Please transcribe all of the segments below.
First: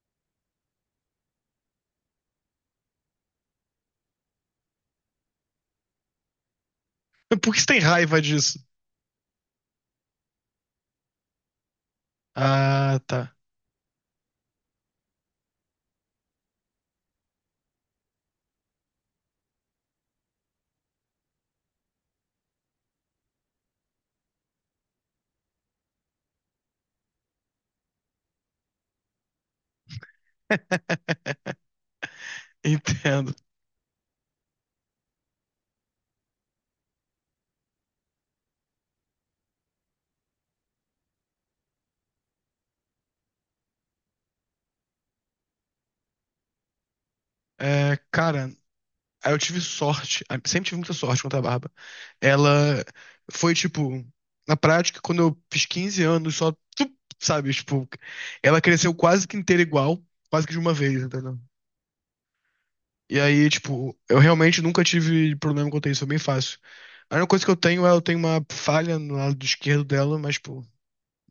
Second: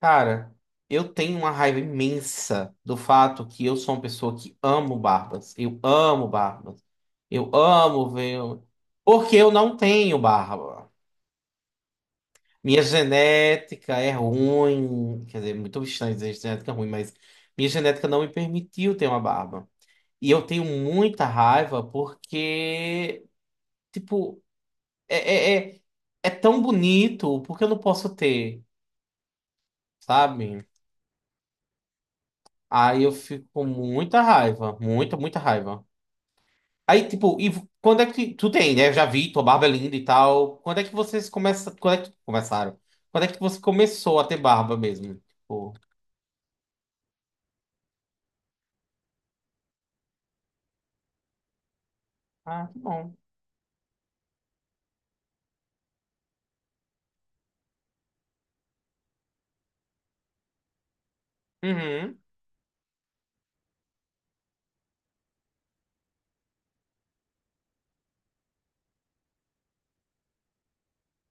Cara, eu tenho uma raiva imensa do fato que eu sou uma pessoa que amo barbas. Eu amo barbas. Eu Por que você tem amo raiva ver. disso? Porque eu não tenho barba. Minha Ah, tá. genética é ruim. Quer dizer, muito estranho dizer genética é ruim, mas minha genética não me permitiu ter uma barba. E eu tenho muita raiva porque, tipo, é, é, é, é tão bonito, porque eu não posso ter, sabe? Aí eu Entendo. fico com muita raiva, muita, muita raiva. Aí, tipo, quando é que tu tem, né? Eu já vi, tua barba é linda e tal. Quando é que vocês começam, quando é que começaram? Quando é que você começou a ter barba mesmo? Tipo, É, cara, aí eu tive sorte. Sempre tive muita sorte com a barba. ah, que Ela bom. foi, tipo, na prática, quando eu fiz 15 anos, só, sabe, tipo, ela cresceu quase que inteira igual, quase que de uma vez, entendeu? Uhum. E aí, tipo, eu realmente nunca tive problema quanto a isso, é bem fácil. A única coisa que eu tenho é eu tenho uma falha no lado esquerdo dela, mas, tipo,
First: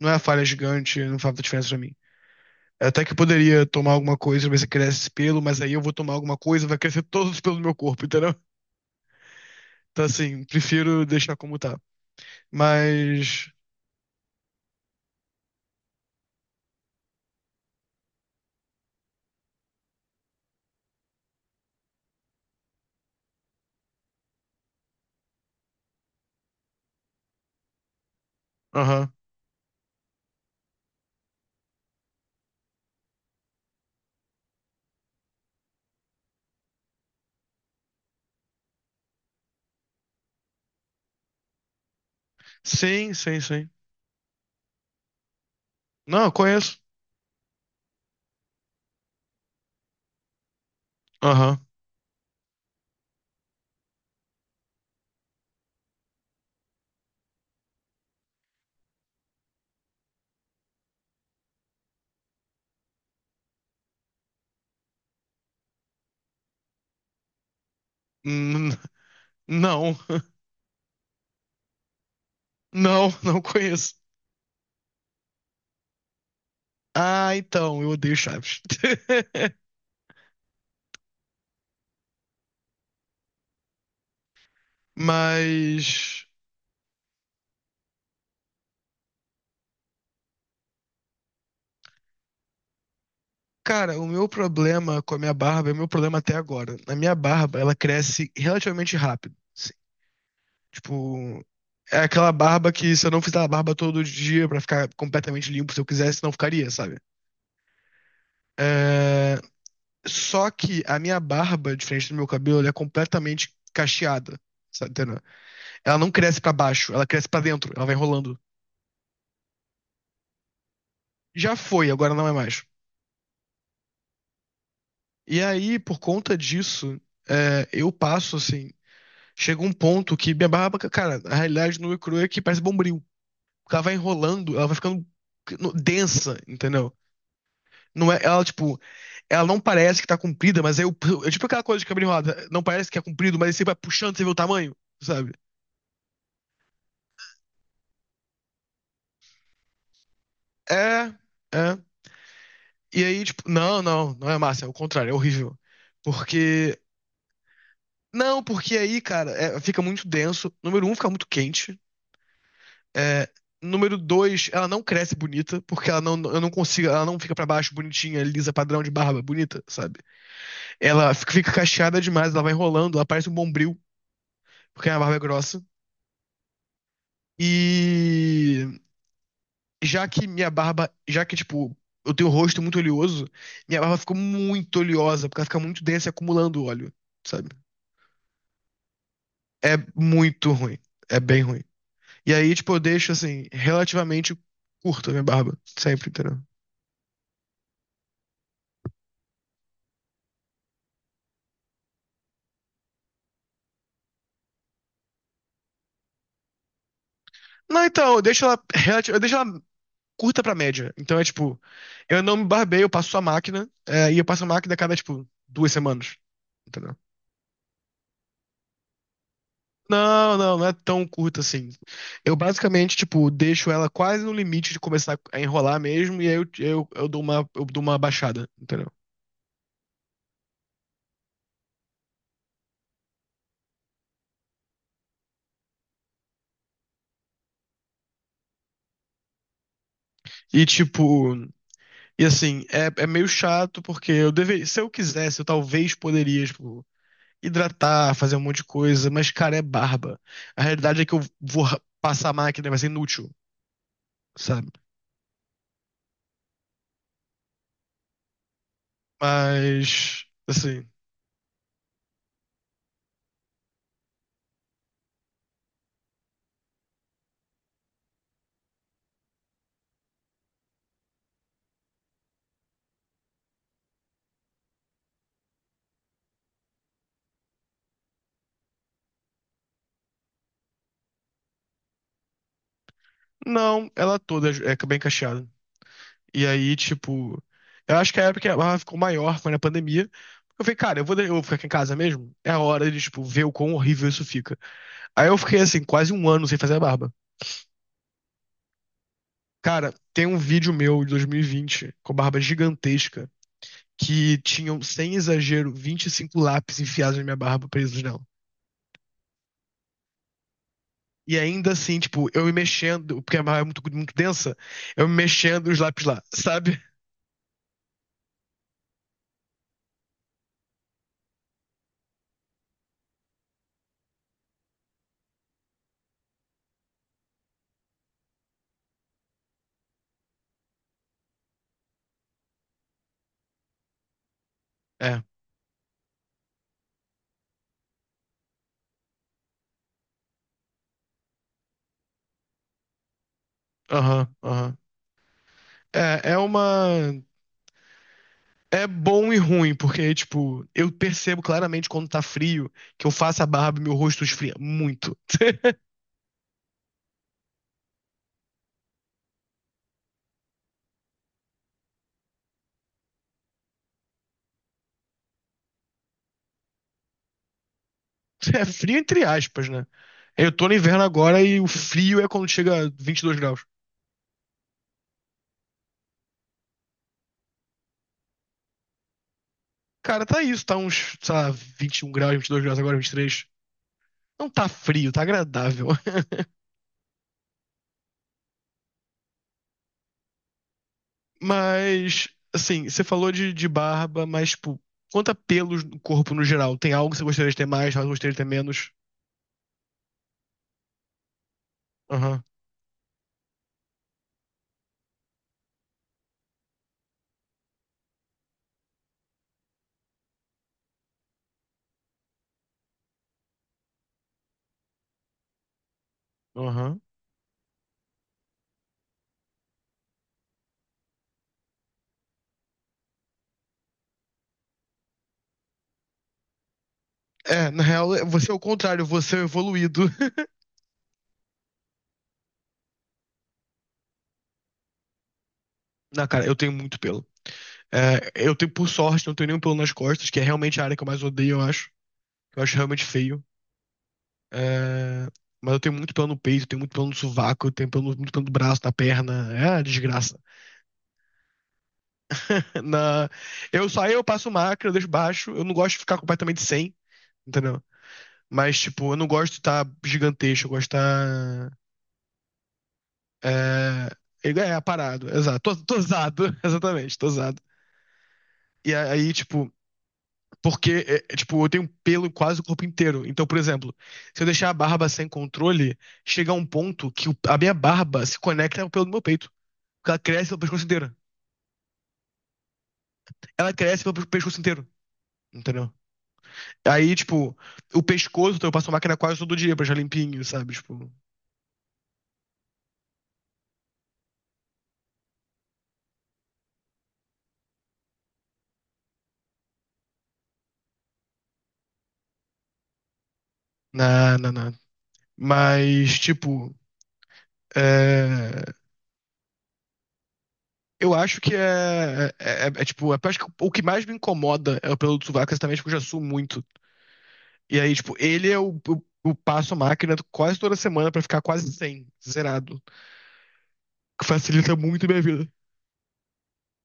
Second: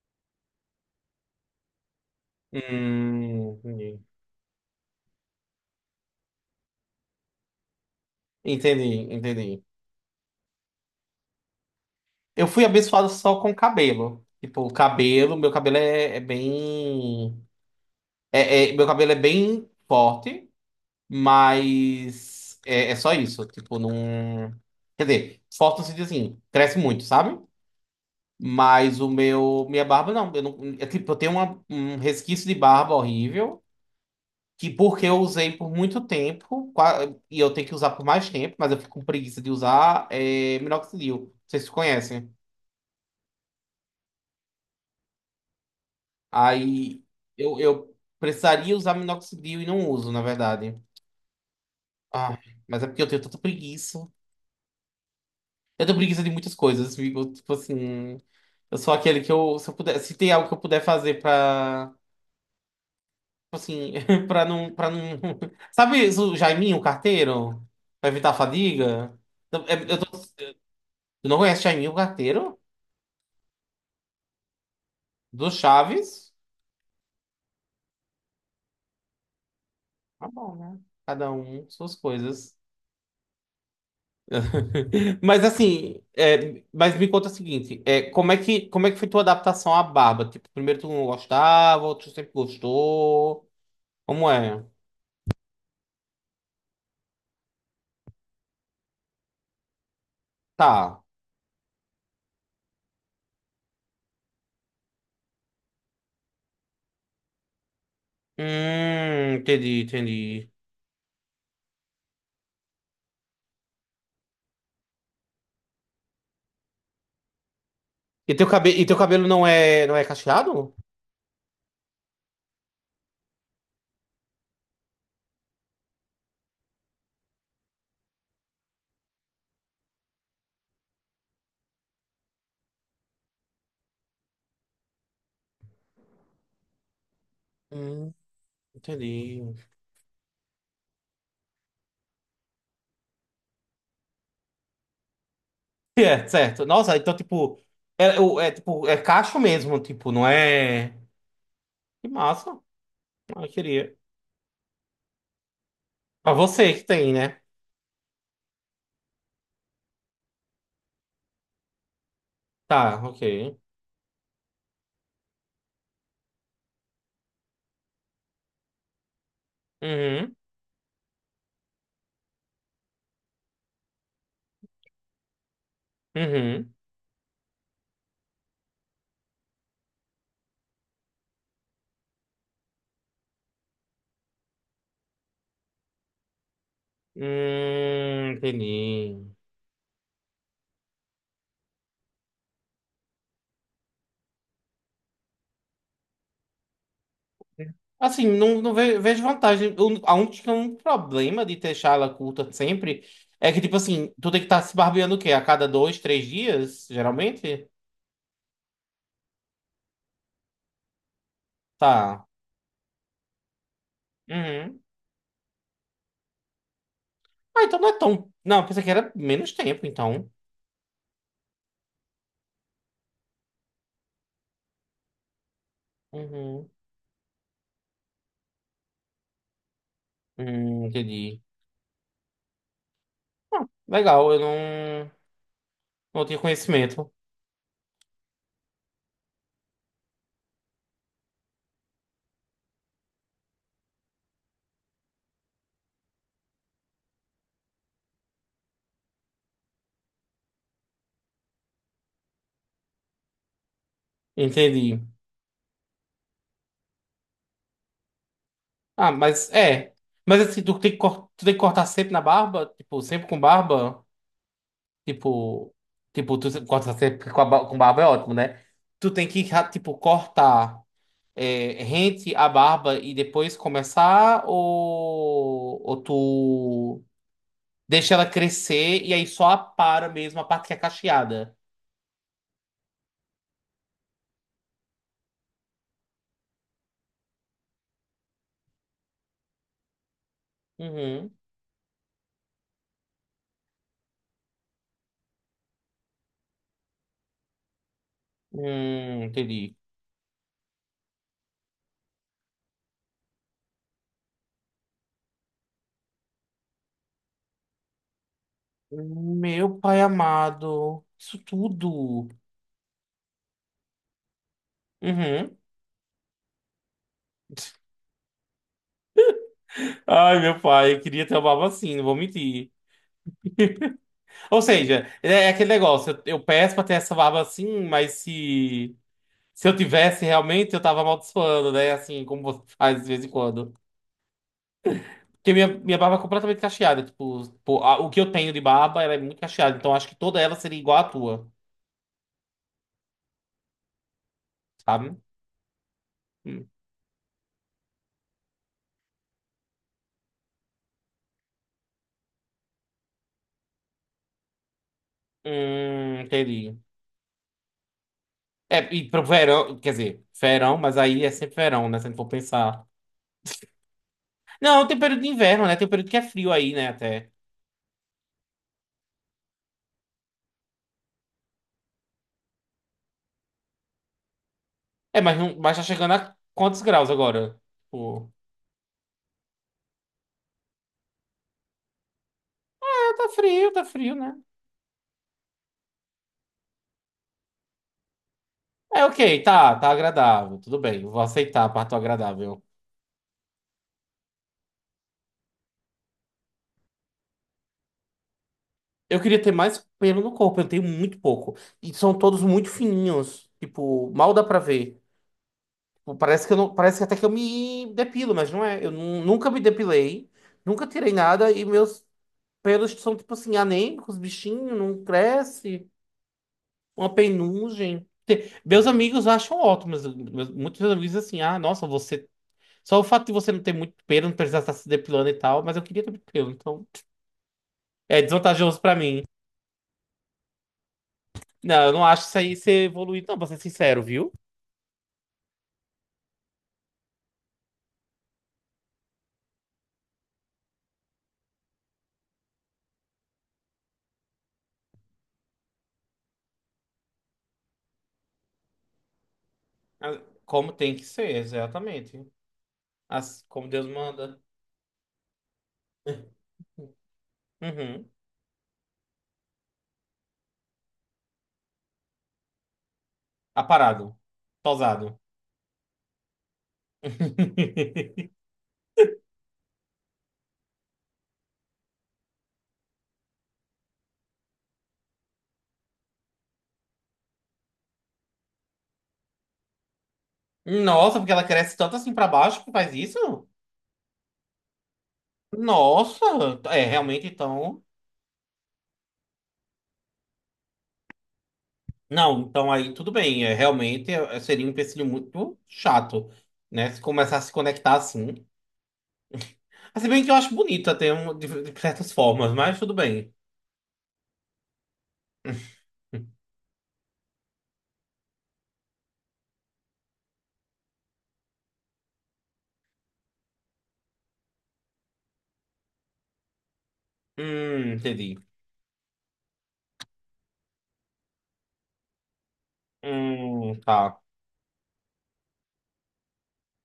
não é a falha gigante, não faz muita diferença pra mim. Até que eu poderia tomar Entendi. alguma coisa, ver se cresce esse pelo, mas aí eu vou tomar alguma coisa, vai crescer todos os pelos do meu corpo, entendeu? Entendi, entendi. Então, assim, prefiro deixar como tá. Eu fui abençoado só Mas. com cabelo. Tipo, o cabelo, meu cabelo é bem, meu cabelo é bem forte. Mas é só isso. Tipo, não. Quer dizer, forte no sentido assim, cresce muito, sabe? Mas o Aham. meu. Minha barba não. Eu não é, tipo, eu tenho um resquício de barba horrível. Que porque eu usei por muito tempo, e eu tenho que usar por mais tempo, mas eu fico com preguiça de usar é, minoxidil. Vocês conhecem? Sim, sim, sim. Não, eu conheço. Aí eu precisaria usar minoxidil e não uso, na verdade. Aham. Ah, mas é porque eu tenho tanta preguiça. Eu tenho preguiça de muitas coisas, fico, tipo assim. Eu sou aquele que eu, se eu puder, se tem algo que eu puder fazer pra, tipo assim, pra não, pra não. Sabe o Jaiminho, o carteiro? Pra evitar a N- fadiga? Eu, é- Não, eu tô- Tu não conhece Jaiminho, o carteiro? não, não conheço. Do Chaves? Ah, então, eu odeio Chaves. Tá bom, né? Cada um suas coisas. Mas assim, Mas. é, mas me conta o seguinte, é, como é que foi tua adaptação à barba? Tipo, primeiro tu não gostava, outro sempre gostou. Cara, o meu Como é? problema com a minha barba é o meu problema até agora. A minha barba, ela cresce relativamente rápido, assim. Tá. Tipo, é aquela barba que se eu não fizer a barba todo dia pra ficar completamente limpo, se eu quisesse, não ficaria, sabe? É, Entendi, só entendi. que a minha barba, diferente do meu cabelo, ela é completamente cacheada, sabe? Entendeu? Ela não cresce pra baixo, ela cresce pra dentro, ela vai E enrolando. teu cabelo, e teu cabelo não é, não é cacheado? Já foi, agora não é mais. E aí, por conta disso, eu passo assim. Chega um ponto que minha barba, cara, a realidade nua e crua é que parece bombril. Ela vai enrolando, ela vai ficando densa, entendeu? Não Hum, é, ela, tipo, ela entendi. não parece que tá comprida, mas aí eu, é tipo aquela coisa de cabelo enrolado. Não parece que é comprido, mas aí você vai puxando, você vê o tamanho, sabe? É, certo. Nossa, então, tipo, tipo, é cacho mesmo, tipo, não é. É, é. Que massa. E aí, Ah, tipo, eu não, queria. não, não é massa, é o contrário, é horrível. Pra você Porque. que tem, né? Não, porque aí, cara, fica muito denso. Número um, fica muito quente. Tá, ok. É, número dois, ela não cresce bonita, porque ela não, eu não consigo, ela não fica pra baixo bonitinha, lisa, padrão de barba, bonita, sabe? Uhum, Ela fica, cacheada demais, ela vai enrolando, ela parece um bombril, porque a barba é grossa. uhum. E já que minha barba, já que, tipo, eu tenho o rosto muito oleoso, minha barba ficou muito oleosa, porque ela fica muito densa e acumulando óleo, sabe? Entendi. É muito ruim. É bem ruim. E aí, tipo, eu deixo, assim, relativamente curta a minha barba. Sempre, entendeu? Assim, não, vejo vantagem. A única um problema de deixar ela curta sempre é que, tipo assim, tu tem que estar se barbeando o quê? A cada dois, três dias, geralmente? Não, então, eu deixo ela curta pra média. Então é tipo, eu Tá. não me barbeio, eu passo a máquina, e eu passo a máquina a Uhum. cada, tipo, 2 semanas. Entendeu? Ah, então não é tão. Não, pensei que era menos tempo, então. Não, não, não é tão curta assim. Eu basicamente, tipo, deixo ela quase no limite de começar a enrolar mesmo, e aí eu, Uhum. eu, eu dou uma, eu dou uma baixada, entendeu? Entendi. Legal, eu não, não tinha conhecimento. E tipo, e assim, é meio chato porque eu deveria, se eu quisesse, eu talvez poderia, tipo, hidratar, fazer um monte de coisa, mas, cara, é barba. A realidade é que eu vou passar a máquina, vai ser inútil, sabe? Entendi. Ah, mas é. Mas, Mas assim, assim, tu tem que cortar sempre na barba? Tipo, sempre com barba? Tipo. Tipo, tu corta sempre com, com barba é ótimo, né? Tu tem que, ra- Tipo, cortar é, rente a barba e depois começar? Ou tu deixa ela crescer e aí só apara mesmo a parte que é cacheada? não, ela toda é bem cacheada. E aí, tipo, eu acho que a época que ela ficou maior foi na pandemia. Eu falei, cara, eu vou, de- Uhum. eu vou ficar aqui em casa mesmo. É a hora de, tipo, ver o quão horrível isso fica. Aí eu fiquei, assim, quase um ano sem fazer a barba. Entendi. Cara, tem um vídeo meu de 2020 com barba gigantesca que tinham, sem exagero, 25 lápis enfiados na minha barba, presos nela. Meu pai amado. E Isso ainda assim, tipo, tudo. eu me mexendo, porque a barba é muito, muito densa, eu me Uhum. mexendo e os lápis lá, sabe? Ai, meu pai, eu queria ter uma barba assim, não vou mentir. Ou seja, é é aquele negócio, eu peço pra ter essa barba assim, mas se eu tivesse realmente, eu tava amaldiçoando, né? Assim, como você faz de vez em quando. É, Porque minha barba é completamente cacheada, tipo, pô, o que eu tenho de barba, ela é muito cacheada, então acho que toda ela seria igual à tua, aham, aham. sabe? É, é Hum, uma. É bom e ruim, porque, tipo, eu percebo claramente quando tá frio que eu faço a barba e meu rosto esfria muito. Entendi. É, e pro verão, quer dizer, verão, mas aí é sempre verão, né? Se a gente for pensar. Não, tem período de inverno, né? Tem um período que é frio aí, né? Até. É frio entre aspas, né? Eu tô no inverno agora e o frio é quando chega a 22 graus. É, mas, não, mas tá chegando a quantos graus agora? Tipo, Cara, tá isso, tá uns, sei lá, 21 graus, 22 graus agora, é, 23. Tá frio, né? Não tá frio, tá agradável. É, ok, tá, tá agradável, tudo bem, eu vou aceitar a parte do Mas, agradável. assim, você falou de barba, mas, tipo, quanto a pelos no corpo no geral? Tem algo que você gostaria de ter mais, algo que você gostaria de ter menos? Eu queria ter mais pelo no corpo, eu tenho muito pouco. E são todos Aham, muito fininhos, tipo, mal dá pra ver. Tipo, parece que eu não, parece que até que eu me depilo, mas não é. Nunca me depilei, nunca tirei nada e meus pelos que são, tipo assim, anêmicos, bichinho, não cresce, aham. uma penugem. Meus amigos acham ótimo, mas muitos meus amigos dizem assim, ah, nossa, você. Só o fato de você não ter muito pelo, não precisar estar se depilando e tal, mas eu queria ter muito pelo, então É, na real, é você é o desvantajoso pra contrário, mim. você é o evoluído. Não, eu não acho isso aí ser evoluído, não, pra ser sincero, viu? Na cara, eu tenho muito pelo. É, eu tenho, por sorte, não tenho nenhum pelo nas costas, que é realmente a área que eu mais odeio, eu acho. Eu acho realmente feio. É, mas eu tenho muito pelo no peito, tenho muito pelo no sovaco, eu tenho pelo, muito pelo no braço, na perna. É uma Ah, desgraça. como tem que ser, exatamente. Na, Como Deus eu só eu manda. passo máquina, eu deixo baixo. Eu não gosto de ficar completamente sem, entendeu? Uhum. Mas, tipo, eu não gosto de estar gigantesco, eu gosto de estar. É, Aparado. é, Tosado. aparado, exato. Tô usado, exatamente, tô usado. E aí, tipo, porque, tipo, eu tenho pelo quase o corpo inteiro. Então, por exemplo, se eu deixar a barba sem controle, chega a um ponto que a minha barba se conecta ao pelo do meu peito. Porque ela cresce pelo pescoço inteiro. Nossa, porque ela cresce tanto assim pra baixo que faz isso? Ela cresce pelo pescoço inteiro, entendeu? Nossa, é Aí, realmente tipo, então. o pescoço, então eu passo máquina quase todo dia pra deixar limpinho, sabe? Tipo, Não, então aí tudo bem. É, seria um empecilho muito chato, né? Se começar a se conectar assim. Mas se bem que eu acho bonito até de certas formas, mas tudo bem. na, na, na. Mas, tipo, é, eu acho que tipo, acho que o que mais me incomoda é o pelo do sovaco, exatamente porque eu já suo muito. E aí, tipo, Entendi. ele é o passo máquina quase toda semana pra ficar quase 100, zerado. Tá. Que facilita muito a minha vida.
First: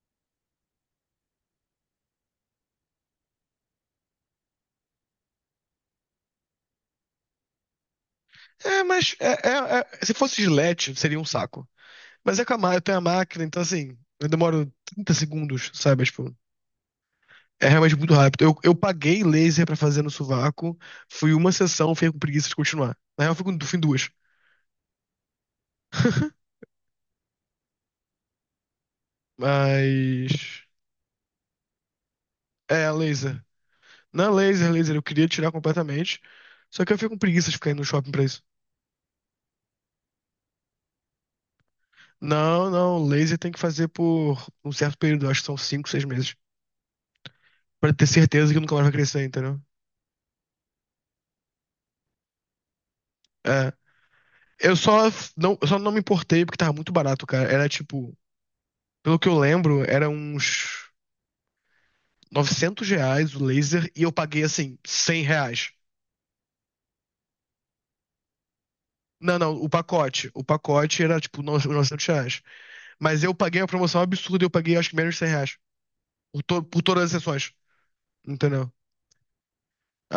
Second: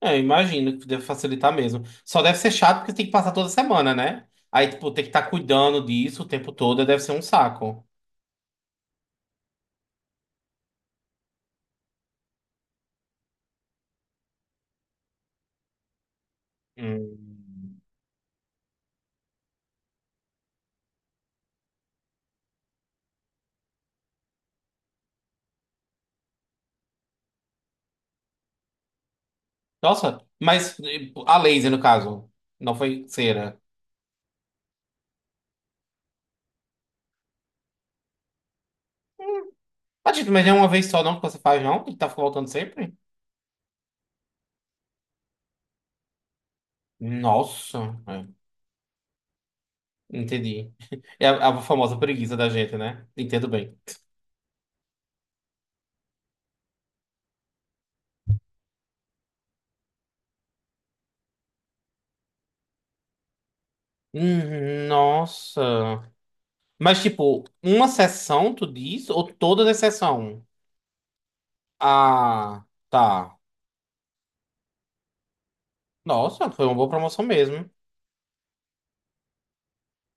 É, imagino que deve facilitar mesmo. Só deve ser chato porque tem que passar toda semana, né? Aí, tipo, tem que estar cuidando disso o tempo todo, deve ser um saco. É, mas se fosse Gillette, seria um saco. Mas é com a máquina, eu tenho a máquina, então assim, eu demoro 30 segundos, sabe? Tipo, é Hum. realmente muito rápido. Eu paguei laser pra fazer no sovaco, fui uma sessão, fiquei com preguiça de continuar. Na real, eu fui em duas. Nossa, Mas. mas a laser, no caso, não É, foi laser. cera. Não é laser, laser, eu queria tirar completamente. Só que eu fico com preguiça de ficar indo no shopping pra isso. Ah, Tito, mas é uma vez só não que você faz, não? Que tá voltando Não, sempre? não, laser tem que fazer por um certo período, acho que são 5, 6 meses, Nossa, pra ter é. certeza que nunca mais vai crescer, entendeu? Entendi. É a famosa preguiça da gente, né? Entendo É, bem. Não, eu só não me importei porque tava muito barato, cara. Era tipo, pelo que eu lembro, era uns R$ 900 o laser e eu paguei assim R$ 100. Nossa. Mas, tipo, uma sessão, tu diz? Ou Não, não, todas o as pacote, sessões? o pacote era tipo R$ 900, Ah, mas eu tá. paguei a promoção absurda, e eu paguei acho que menos de R$ 100 por, Nossa, to- foi uma por boa todas as promoção sessões, mesmo. entendeu?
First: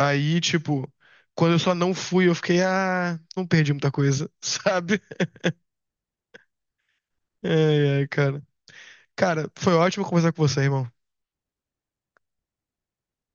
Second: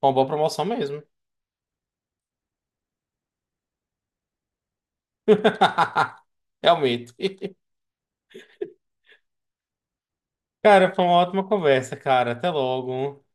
Foi uma boa promoção tipo, mesmo. quando eu só não fui, eu fiquei, não perdi muita coisa, sabe? Realmente. Ai, ai, cara. Cara, foi ótimo conversar com você, irmão. Cara, foi uma ótima conversa, cara. Até logo.